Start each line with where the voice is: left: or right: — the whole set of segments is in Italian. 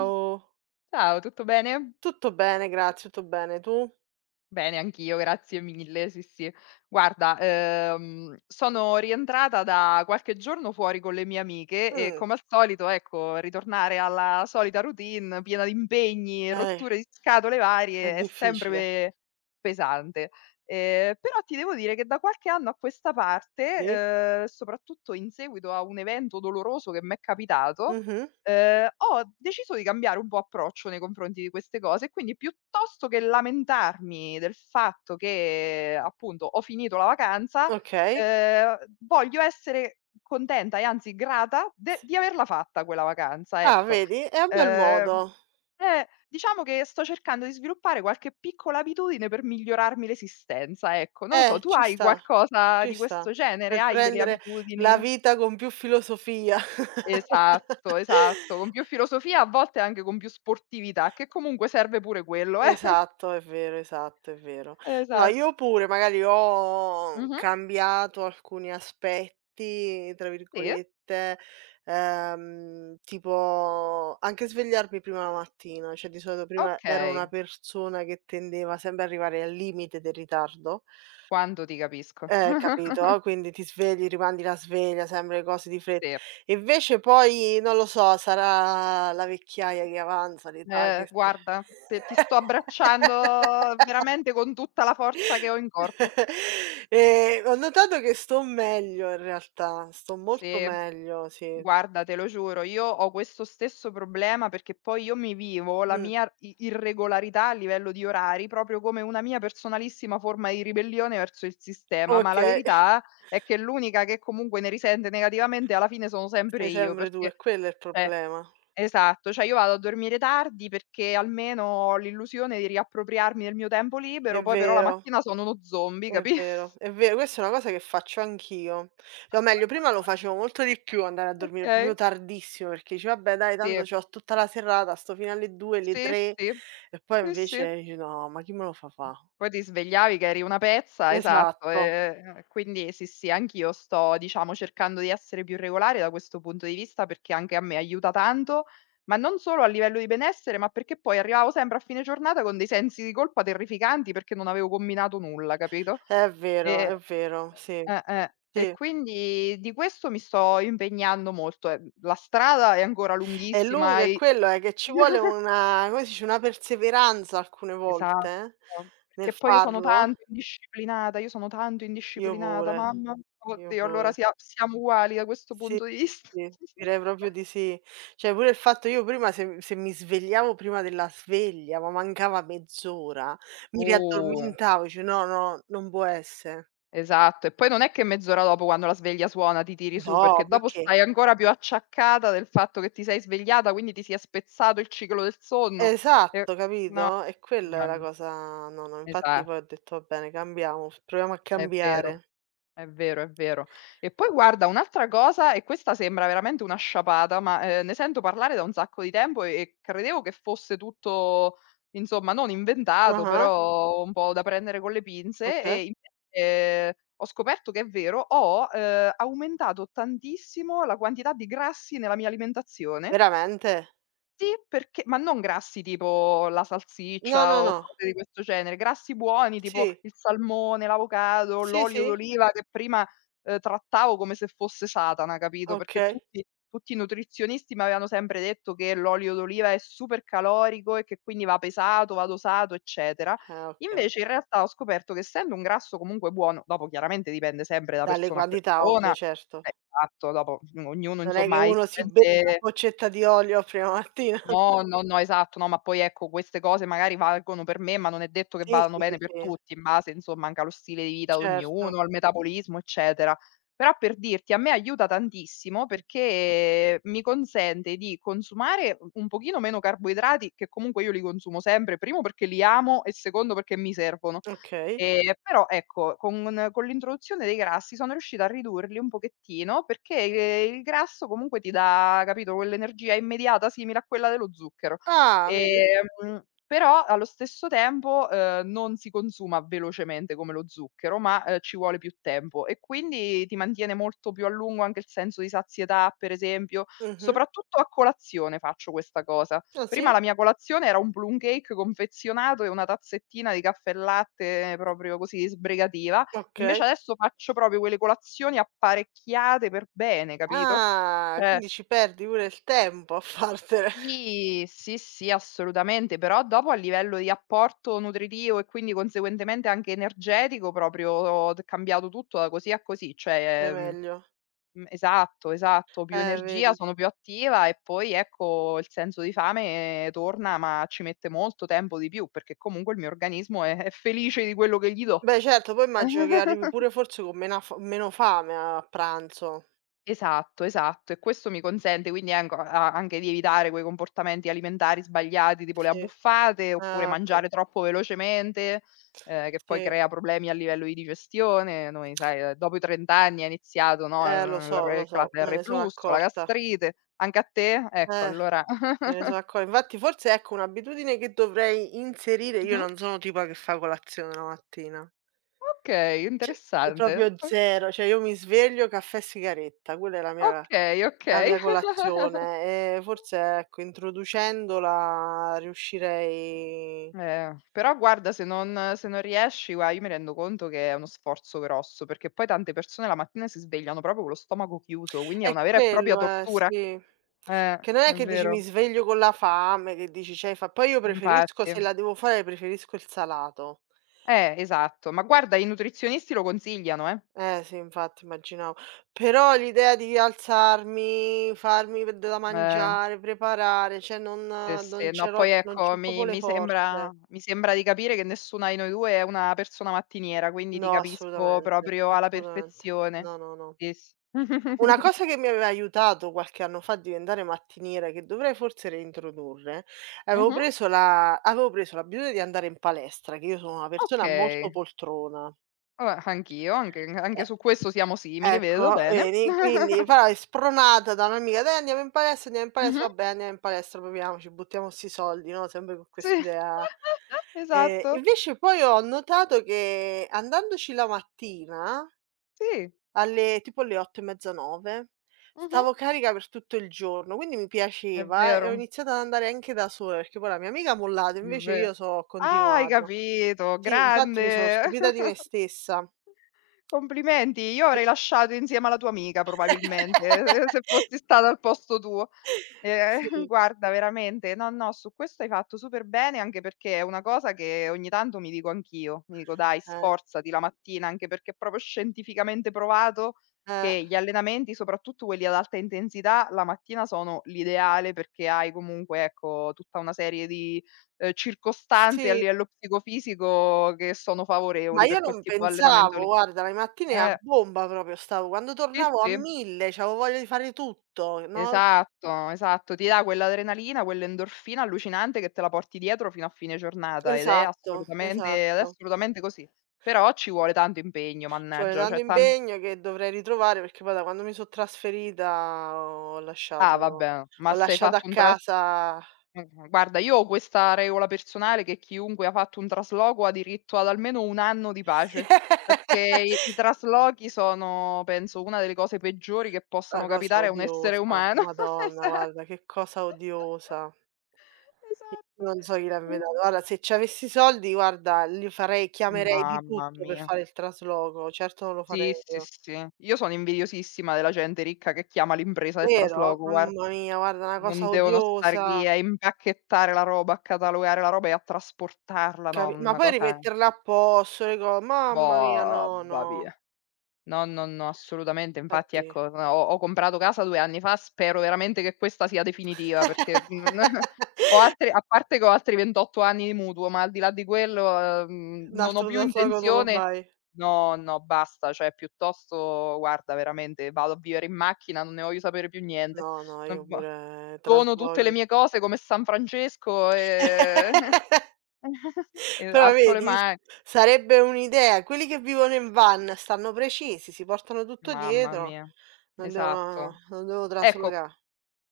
right: Ciao.
left: Ciao, tutto bene?
right: Tutto bene, grazie, tutto bene. Tu?
left: Bene anch'io, grazie mille, sì, sì. Guarda, sono rientrata da qualche giorno fuori con le mie amiche e
right: Mh.
left: come al solito, ecco, ritornare alla solita routine piena di impegni e
right: eh,
left: rotture di scatole
right: è
left: varie è sempre
right: difficile.
left: pesante. Però ti devo dire che da qualche anno a questa parte,
right: Sì.
left: soprattutto in seguito a un evento doloroso che m'è capitato,
right: Mh-mh.
left: Ho deciso di cambiare un po' approccio nei confronti di queste cose e quindi piuttosto che lamentarmi del fatto che, appunto, ho finito la vacanza,
right: Okay.
left: ehm, voglio essere contenta e anzi grata de di averla fatta quella vacanza,
right: Ah,
left: ecco.
right: vedi? È un bel
left: Ehm,
right: modo.
left: diciamo che sto cercando di sviluppare qualche piccola abitudine per migliorarmi l'esistenza, ecco. Non lo so, tu
right: Ci
left: hai
right: sta,
left: qualcosa
right: ci
left: di
right: sta.
left: questo genere?
right: Per
left: Hai delle
right: prendere la
left: abitudini?
right: vita con più filosofia.
left: Esatto, esatto, con più filosofia, a volte anche con più sportività, che comunque serve pure quello, eh.
right: Esatto, è vero, esatto, è vero.
left: Esa
right: No, io pure magari ho
left: mh-mh,
right: cambiato alcuni aspetti, tra
left: sì,
right: virgolette, tipo anche svegliarmi prima la mattina, cioè di solito prima ero
left: okay,
right: una persona che tendeva sempre ad arrivare al limite del ritardo.
left: quando ti capisco.
right: Capito? Quindi ti svegli, rimandi la sveglia, sempre le cose di fretta.
left: Sì,
right: Invece poi, non lo so, sarà la vecchiaia che avanza, l'età che si
left: guarda, te ti sto abbracciando veramente con tutta la forza che ho in corpo.
right: Ho notato che sto meglio in realtà, sto molto
left: Sì.
right: meglio, sì.
left: Guarda, te lo giuro, io ho questo stesso problema perché poi io mi vivo la
right: Mh,
left: mia i irregolarità a livello di orari proprio come una mia personalissima forma di ribellione verso il sistema, ma la
right: okay,
left: verità è che l'unica che comunque ne risente negativamente alla fine sono sempre
right: sei
left: io,
right: sempre tu,
left: perché
right: è quello è il
left: eh,
right: problema.
left: esatto, cioè io vado a dormire tardi perché almeno ho l'illusione di riappropriarmi del mio tempo
right: È
left: libero, poi però la
right: vero.
left: mattina sono uno zombie,
right: È
left: capi
right: vero, è vero, questa è una cosa che faccio anch'io. Cioè, o meglio, prima lo facevo molto di più andare a dormire proprio
left: Okay,
right: tardissimo, perché dici: "Vabbè dai,
left: sì,
right: tanto c'ho tutta la serata, sto fino alle 2, alle
left: sì,
right: 3"
left: sì.
right: e poi
left: Sì, sì.
right: invece dici: "No, ma chi me lo fa fa?"
left: Poi ti svegliavi che eri una pezza, esatto,
right: Esatto,
left: e quindi sì, sì, anch'io sto, diciamo, cercando di essere più regolare da questo punto di vista, perché anche a me aiuta tanto, ma non solo a livello di benessere, ma perché poi arrivavo sempre a fine giornata con dei sensi di colpa terrificanti perché non avevo combinato nulla, capito?
right: è
left: E
right: vero, sì,
left: e
right: sì.
left: quindi di questo mi sto impegnando molto. La strada è ancora
right: È
left: lunghissima
right: lungo è
left: e
right: quello, che ci vuole una come si dice, una perseveranza alcune volte,
left: esatto,
right: nel
left: perché poi io sono
right: farlo.
left: tanto indisciplinata, io sono tanto
right: Io
left: indisciplinata,
right: pure,
left: mamma mia,
right: io
left: oddio, allora
right: pure.
left: siamo uguali da questo
right: Sì,
left: punto di vista.
right: sì, direi proprio di sì. Cioè pure il fatto io prima se mi svegliavo prima della sveglia, ma mancava mezz'ora, mi
left: Uh,
right: riaddormentavo, dice: "No, no, non può essere.
left: esatto. E poi non è che mezz'ora dopo quando la sveglia suona ti tiri su,
right: No,
left: perché
right: ma
left: dopo
right: che"
left: stai ancora più acciaccata del fatto che ti sei svegliata, quindi ti sia spezzato il ciclo del sonno e
right: esatto, capito? E quella è la
left: mamma
right: cosa no, no,
left: mi
right: infatti
left: esa
right: poi ho detto: "Va bene, cambiamo, f proviamo a
left: è vero.
right: cambiare."
left: È vero, è vero. E poi guarda un'altra cosa e questa sembra veramente una sciapata, ma, ne sento parlare da un sacco di tempo e credevo che fosse tutto insomma non inventato,
right: Ah-ah,
left: però un po' da prendere con le pinze e
right: okay.
left: invece ho scoperto che è vero. Ho, aumentato tantissimo la quantità di grassi nella mia alimentazione
right: Veramente?
left: sì, perché ma non grassi tipo la
right: No,
left: salsiccia
right: no,
left: o
right: no.
left: cose di questo genere, grassi buoni tipo
right: Sì,
left: il salmone, l'avocado,
right: sì,
left: l'olio
right: sì,
left: d'oliva che prima, trattavo come se fosse Satana, capito, perché
right: okay.
left: tutti i nutrizionisti m'avevano sempre detto che l'olio d'oliva è super calorico e che quindi va pesato, va dosato, eccetera.
right: Ah, okay.
left: Invece in realtà ho scoperto che essendo un grasso comunque buono, dopo chiaramente dipende sempre da
right: Dalle
left: persona a
right: quantità ovvio,
left: persona,
right: certo.
left: esatto, dopo ognuno
right: Non è che
left: insomma ha esigenze
right: uno si beve una boccetta di olio a prima mattina.
left: No, no, no, esatto, no, ma poi ecco queste cose magari valgono per me, ma non è detto che
right: Sì,
left: vadano
right: sì,
left: bene per
right: sì,
left: tutti, in base insomma anche allo stile di vita di
right: certo.
left: ognuno, al metabolismo, eccetera. Però per dirti, a me aiuta tantissimo perché mi consente di consumare u un pochino meno carboidrati, che comunque io li consumo sempre, primo perché li amo e secondo perché mi servono.
right: Okay.
left: Però ecco, con l'introduzione dei grassi sono riuscita a ridurli un pochettino, perché, il grasso comunque ti dà, capito, quell'energia immediata simile a quella dello zucchero.
right: Ah, vedi?
left: Però allo stesso tempo, non si consuma velocemente come lo zucchero, ma, ci vuole più tempo e quindi ti mantiene molto più a lungo anche il senso di sazietà, per esempio.
right: Mh-mh.
left: Soprattutto a colazione faccio questa cosa.
right: Ah
left: Prima
right: sì?
left: la mia colazione era un plum cake confezionato e una tazzettina di caffè e latte proprio così sbrigativa,
right: Okay.
left: invece adesso faccio proprio quelle colazioni apparecchiate per bene, capito?
right: Ah,
left: Cioè
right: quindi ci perdi pure il tempo a fartele.
left: sì, sì, sì, assolutamente, però dopo a livello di apporto nutritivo e quindi conseguentemente anche energetico proprio ho t cambiato tutto da così a così,
right: Fai
left: cioè,
right: meglio.
left: Esatto, esatto, più energia,
right: Vedi.
left: sono più attiva e poi ecco il senso di fame torna, ma ci mette molto tempo di più, perché comunque il mio organismo è felice di quello che gli do.
right: Beh certo, poi immagino che arrivi pure forse con mena f meno fame a pranzo.
left: Esatto, esatto. E questo mi consente quindi anco a anche di evitare quei comportamenti alimentari sbagliati, tipo le
right: Sì.
left: abbuffate, oppure
right: Ah, okay.
left: mangiare troppo velocemente, che poi
right: Sì.
left: crea problemi a livello di digestione. Noi sai, dopo i 30 anni è iniziato, no, il re
right: Lo
left: il cla
right: so,
left: il
right: me ne sono
left: reflusso, la
right: accorta.
left: gastrite. Anche a te? Ecco
right: Eh.
left: allora
right: Me ne sono accor Infatti forse ecco un'abitudine che dovrei inserire io
left: mh-mh.
right: non sono tipa che fa colazione la mattina.
left: Okay,
right: Ce È
left: interessante.
right: proprio 0, cioè io mi sveglio, caffè e sigaretta, quella è la
left: O
right: mia
left: Okay,
right: la mia
left: okay.
right: colazione e forse ecco introducendola riuscirei
left: Però guarda se non riesci gua io mi rendo conto che è uno sforzo grosso, perché poi tante persone la mattina si svegliano proprio con lo stomaco chiuso, quindi è
right: è
left: una vera e propria
right: quello,
left: tortura.
right: sì. Che non è
left: È
right: che dici
left: vero,
right: mi sveglio con la fame, che dici c'hai fa poi io preferisco
left: infatti.
right: se la devo fare preferisco il salato.
left: Esatto. Ma guarda i nutrizionisti lo consigliano, eh.
right: Eh sì, infatti immaginavo. Però l'idea di alzarmi, farmi v da
left: Eh,
right: mangiare, preparare, cioè non
left: sì,
right: non
left: sì. No,
right: ce l'ho
left: poi
right: non c'ho
left: ecco
right: proprio
left: mi
right: le
left: mi sembra
right: forze.
left: mi sembra di capire che nessuna di noi 2 è una persona mattiniera, quindi ti
right: No,
left: capisco
right: assolutamente,
left: proprio alla
right: assolutamente.
left: perfezione.
right: No, no, no.
left: Sì, s
right: Una
left: Mh-mh.
right: cosa che mi aveva aiutato qualche anno fa a diventare mattiniera, che dovrei forse reintrodurre, avevo preso l'abitudine di andare in palestra, che io sono una persona molto
left: Okay.
right: poltrona.
left: Vabbè, anch'io, anche
right: Eh
left: su questo siamo simili, vedo
right: Ecco,
left: bene.
right: vedi? Quindi però è spronata da un'amica: "Dai andiamo in palestra",
left: Mh-mh.
right: "Vabbè andiamo in palestra, proviamoci, buttiamo 'sti soldi", no, sempre con
left: Sì,
right: quest'idea.
left: esatto.
right: Invece poi ho notato che andandoci la mattina,
left: Sì,
right: alle tipo alle 8 e mezza, 9,
left: mh-mh.
right: stavo carica per tutto il giorno, quindi mi
left: È
right: piaceva e ho
left: vero,
right: iniziato ad andare anche da sola, perché poi la mia amica ha mollato,
left: è
right: invece io
left: ve
right: so ho
left: ah, hai
right: continuato.
left: capito,
right: Sì, infatti mi sono
left: grande.
right: stupita di me stessa.
left: Complimenti, io avrei lasciato insieme alla tua amica probabilmente, se fossi stata al posto tuo. Ehm,
right: Sì,
left: guarda veramente, no, no, su questo hai fatto super bene, anche perché è una cosa che ogni tanto mi dico anch'io. Mi dico: "Dai,
right: eh,
left: sforzati la mattina", anche perché è proprio scientificamente provato
right: eh.
left: che gli allenamenti, soprattutto quelli ad alta intensità, la mattina sono l'ideale perché hai comunque, ecco, tutta una serie di, circostanze a
right: Sì,
left: livello psicofisico che sono
right: ma
left: favorevoli
right: io
left: per quel
right: non
left: tipo d'allenamento
right: pensavo,
left: lì.
right: guarda, le mattine a
left: Eh,
right: bomba proprio stavo, quando
left: sì,
right: tornavo a
left: sì.
right: 1000, c'avevo voglia di fare tutto, no
left: Esatto, esatto. Ti dà quell'adrenalina, quell'endorfina allucinante che te la porti dietro fino a fine giornata ed è
right: esatto,
left: assolutamente
right: esatto.
left: così. Però ci vuole tanto impegno,
right: Ci vuole
left: mannaggia,
right: tanto
left: cioè tan
right: impegno che dovrei ritrovare, perché poi da quando mi so' trasferita ho
left: ah
right: lasciato
left: vabbè,
right: ho
left: ma se hai
right: lasciato a
left: fatto un tras
right: casa
left: mh-mh, guarda io ho questa regola personale che chiunque ha fatto un trasloco ha diritto ad almeno 1 anno di pace, perché i traslochi sono penso una delle cose peggiori che
right: la
left: possano
right: cosa
left: capitare a un essere
right: odiosa,
left: umano.
right: madonna
left: Esa
right: guarda che cosa odiosa.
left: esatto.
right: Non so chi l'ha
left: Qui
right: inventato. Guarda, se c'avessi i soldi, guarda, li farei chiamerei di
left: mamma
right: tutto per
left: mia.
right: fare il trasloco, certo non lo farei
left: Sì, sì,
right: io.
left: sì. Io sono invidiosissima della gente ricca che chiama l'impresa del
right: Vero?
left: trasloco, guarda.
right: Mamma mia, guarda, una
left: Non
right: cosa
left: devono stare
right: odiosa,
left: lì a impacchettare la roba, a catalogare la roba e a trasportarla, no,
right: capi ma
left: una
right: poi
left: cosa
right: rimetterla a posto le co mamma mia,
left: boh,
right: no,
left: va
right: no,
left: via. No, no, no, assolutamente. Infatti
right: infatti.
left: ecco, ho comprato casa 2 anni fa, spero veramente che questa sia definitiva perché Ho altri a parte che ho altri 28 anni di mutuo, ma al di là di quello,
right: Un
left: non ho
right: altro
left: più
right: trasloco non lo
left: intenzione
right: fai?
left: no, no, basta, cioè piuttosto guarda veramente vado a vivere in macchina, non ne voglio sapere più niente.
right: No, no, io
left: Non vo
right: pure
left: dono tutte le
right: traslochi
left: mie cose come San Francesco e e
right: Però
left: alzo le
right: vedi, s
left: ma
right: sarebbe un'idea. Quelli che vivono in van stanno precisi, si portano tutto
left: mamma
right: dietro,
left: mia.
right: non devono
left: Esatto.
right: non devo
left: Ecco
right: trasloca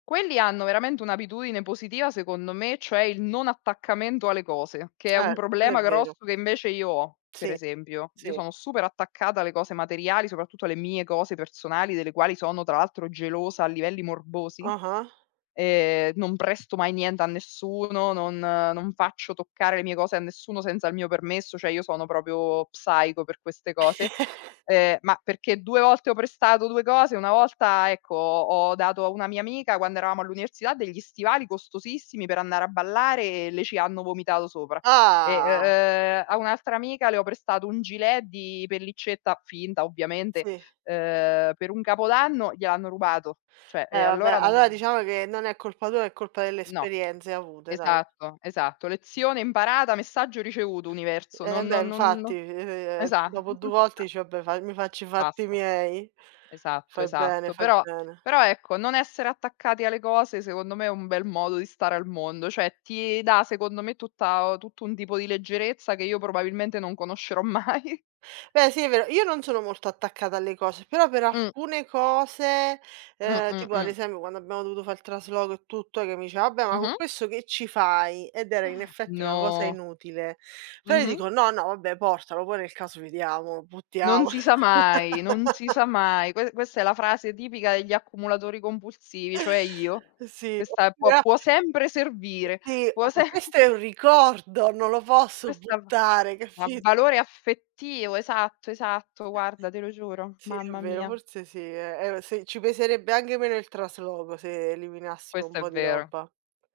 left: quelli hanno veramente un'abitudine positiva secondo me, cioè il non attaccamento alle cose, che è un
right: quello è
left: problema
right: vero.
left: grosso che invece io ho, per
right: Sì,
left: esempio. Io
right: sì.
left: sono super attaccata alle cose materiali, soprattutto alle mie cose personali, delle quali sono tra l'altro gelosa a livelli morbosi.
right: Ah-ah.
left: Non presto mai niente a nessuno, non faccio toccare le mie cose a nessuno senza il mio permesso, cioè io sono proprio psico per queste cose. Ma perché 2 volte ho prestato 2 cose, una volta, ecco, ho dato a una mia amica quando eravamo all'università degli stivali costosissimi per andare a ballare e le ci hanno vomitato sopra. E,
right: Ah,
left: a un'altra amica le ho prestato un gilet di pellicetta finta ovviamente,
right: sì.
left: per un capodanno, gliel'hanno rubato. Cioè,
right: Eh
left: e
right: vabbè,
left: allora
right: allora
left: non
right: diciamo che non è colpa tua, è colpa delle
left: no.
right: esperienze avute dai.
left: Esatto, esatto. Lezione imparata, messaggio ricevuto universo,
right: Eh
left: non
right: beh,
left: non non
right: infatti,
left: no esa
right: dopo 2 volte
left: ba
right: dici: "Vabbè, fa mi faccio i fatti
left: basta.
right: miei".
left: Esatto,
right: Fai bene,
left: esatto.
right: fai bene.
left: Però ecco, non essere attaccati alle cose secondo me è un bel modo di stare al mondo, cioè ti dà secondo me tutta tutto un tipo di leggerezza che io probabilmente non conoscerò mai.
right: Beh sì, è vero. Io non sono molto attaccata alle cose, però per
left: Mh,
right: alcune cose,
left: mh, mh,
right: tipo ad
left: mh.
right: esempio quando abbiamo dovuto fare il trasloco e tutto, che mi diceva: "Vabbè, ma con
left: Mh-mh.
right: questo che ci fai?" Ed era in effetti una cosa
left: No.
right: inutile. Però io
left: Mh-mh.
right: dico: "No, no, vabbè portalo, poi nel caso vediamo, lo
left: Non
right: buttiamo."
left: si sa mai, non si sa mai. Questa è la frase tipica degli accumulatori compulsivi, cioè io.
right: Sì,
left: Questa
right: oppure a
left: può sempre servire,
right: sì, "Oh,
left: può
right: ma
left: sem
right: questo è un ricordo, non lo posso
left: questa va
right: buttare."
left: ha
right: Capi
left: valore affettivo, esatto, esatto, guarda te lo giuro,
right: Sì, è
left: mamma
right: vero,
left: mia.
right: forse sì, se ci peserebbe anche meno il trasloco se eliminassimo un
left: Questo è
right: po' di
left: vero,
right: roba.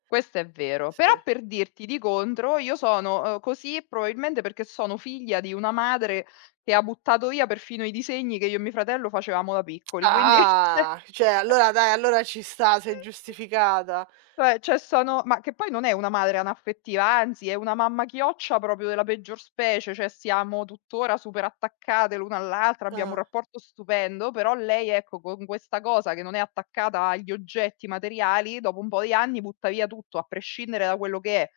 left: questo è vero. Però
right: Sì.
left: per dirti, di contro, io sono, così probabilmente perché sono figlia di una madre che ha buttato via perfino i disegni che io e mio fratello facevamo da piccoli, quindi cioè
right: Ah, cioè allora dai, allora ci sta, sei giustificata.
left: Cioè cioè sono ma che poi non è una madre anaffettiva, anzi è una mamma chioccia proprio della peggior specie, cioè siamo tuttora super attaccate l'una all'altra, abbiamo un
right: Ah,
left: rapporto stupendo, però lei ecco con questa cosa che non è attaccata agli oggetti materiali, dopo un po' di anni butta via tutto, a prescindere da quello che è.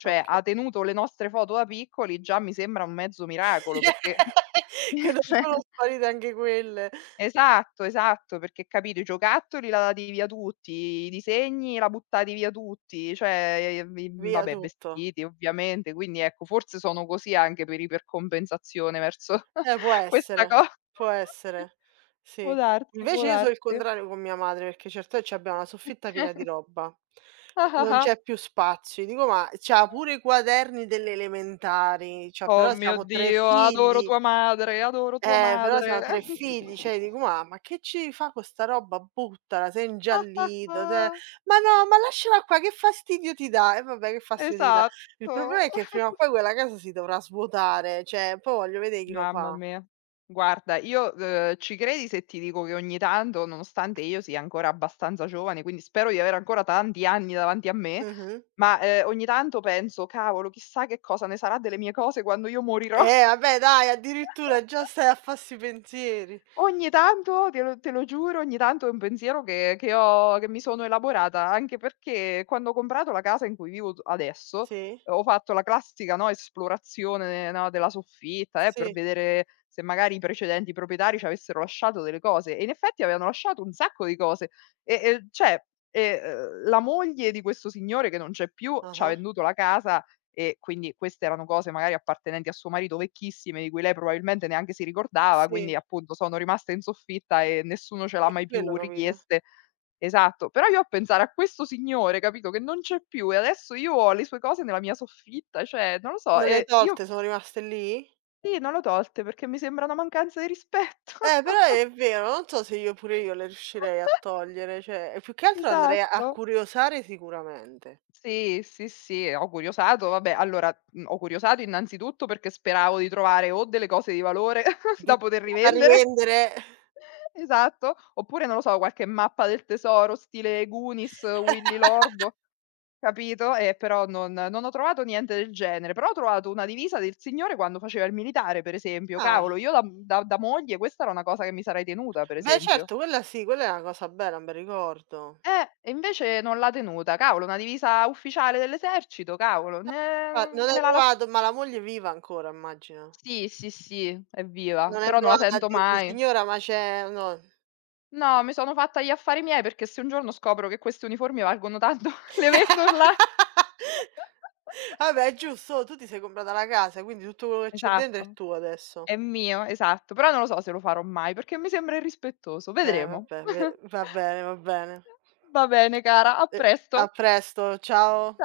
left: Cioè
right: okay.
left: ha tenuto le nostre foto da piccoli, già mi sembra un mezzo miracolo perché
right: Che non
left: cioè
right: sono sparite anche quelle.
left: esatto, esatto, perché capito i giocattoli la dati via tutti, i disegni la buttati via tutti, cioè,
right: Via
left: vabbè,
right: tutto.
left: vestiti ovviamente, quindi ecco, forse sono così anche per ipercompensazione verso
right: Eh, può
left: questa
right: essere,
left: co
right: può essere,
left: può
right: sì.
left: darsi, può
right: Invece io so' il
left: darsi.
right: contrario con mia madre, perché certe vo c'abbiamo la soffitta piena di roba. Cioè, non
left: Ah-ah-ah.
right: c'è più spazio. Dico: "Ma c'ha pure i quaderni delle elementari", cioè
left: Oh
right: però
left: mio
right: siamo 3
left: Dio, adoro
right: figli.
left: tua madre, adoro tua
right: Però
left: madre.
right: siamo 3 figli, cioè dico: "Ma che ci fa co' 'sta roba? Buttala, sei
left: Ah, ah,
right: ingiallito, cioè"
left: ah.
right: "Ma no, ma lasciala qua, che fastidio ti dà?" E vabbè che fastidio ti dà. Il problema
left: Esatto.
right: è che prima o poi quella casa si dovrà svuotare, cioè poi voglio vedè chi lo
left: Mamma
right: fa.
left: mia. Guarda, io, ci credi se ti dico che ogni tanto, nonostante io sia ancora abbastanza giovane, quindi spero di avere ancora tanti anni davanti a me,
right: Mh-mh.
left: ma, ogni tanto penso: "Cavolo, chissà che cosa ne sarà delle mie cose quando io morirò."
right: Eh vabbè dai, addirittura già stai a fa 'sti pensieri.
left: Ogni tanto, te lo giuro, ogni tanto è un pensiero che ho che mi sono elaborata, anche perché quando ho comprato la casa in cui vivo t adesso,
right: Sì,
left: ho fatto la classica, no, esplorazione, no, della soffitta, per
right: sì,
left: vedere se magari i precedenti proprietari ci avessero lasciato delle cose e in effetti avevano lasciato un sacco di cose. E e cioè, la moglie di questo signore che non c'è più, c'ha
right: ah-ah,
left: venduto la casa e quindi queste erano cose magari appartenenti a suo marito, vecchissime, di cui lei probabilmente neanche si ricordava,
right: sì,
left: quindi appunto sono rimaste in soffitta e nessuno ce l'ha
right: è
left: mai
right: quello
left: più
right: capito.
left: richieste. Esatto, però io a pensare a questo signore, capito, che non c'è più e adesso io ho le sue cose nella mia soffitta, cioè non lo so,
right: Non le hai
left: io
right: tolte, sono rimaste lì?
left: sì, non l'ho tolte perché mi sembra una mancanza di rispetto.
right: Però è vero, non so se io pure io le riuscirei a togliere, cioè e più che altro andrei a
left: Esatto.
right: curiosare sicuramente.
left: Sì, sì, sì, ho curiosato, vabbè allora, ho curiosato innanzitutto perché speravo di trovare o delle cose di valore
right: Di
left: da poter
right: Vado a
left: rivendere
right: rivendere
left: esatto, oppure non lo so, qualche mappa del tesoro stile Goonies, Willy l'orbo, capito, però non ho trovato niente del genere, però ho trovato una divisa del signore quando faceva il militare, per esempio.
right: ah,
left: Cavolo, io da m da da moglie questa era una cosa che mi sarei tenuta, per
right: beh
left: esempio.
right: certo, quella sì, quella è una cosa bella, un bel ricordo.
left: E invece non l'ha tenuta. Cavolo, una divisa ufficiale dell'esercito, cavolo,
right: Infa
left: ne
right: non hai
left: me la lascia
right: provato ma la moglie è viva ancora immagino.
left: sì, sì, sì, evviva,
right: Non hai
left: però non la
right: provato a
left: sento
right: dirgli:
left: mai.
right: "Signora ma c'è" no.
left: No, mi sono fatta gli affari miei perché se un giorno scopro che questi uniformi valgono tanto, le vendo là.
right: Vabbè è giusto, oh, tu ti sei comprata la casa, quindi tutto quello che c'è dentro è
left: Esatto,
right: tuo adesso.
left: è mio, esatto. Però non lo so se lo farò mai perché mi sembra irrispettoso.
right: Eh
left: Vedremo.
right: vabbè, ve va bene, va bene.
left: Va bene cara, a
right: Uhm, a
left: presto.
right: presto, ciao.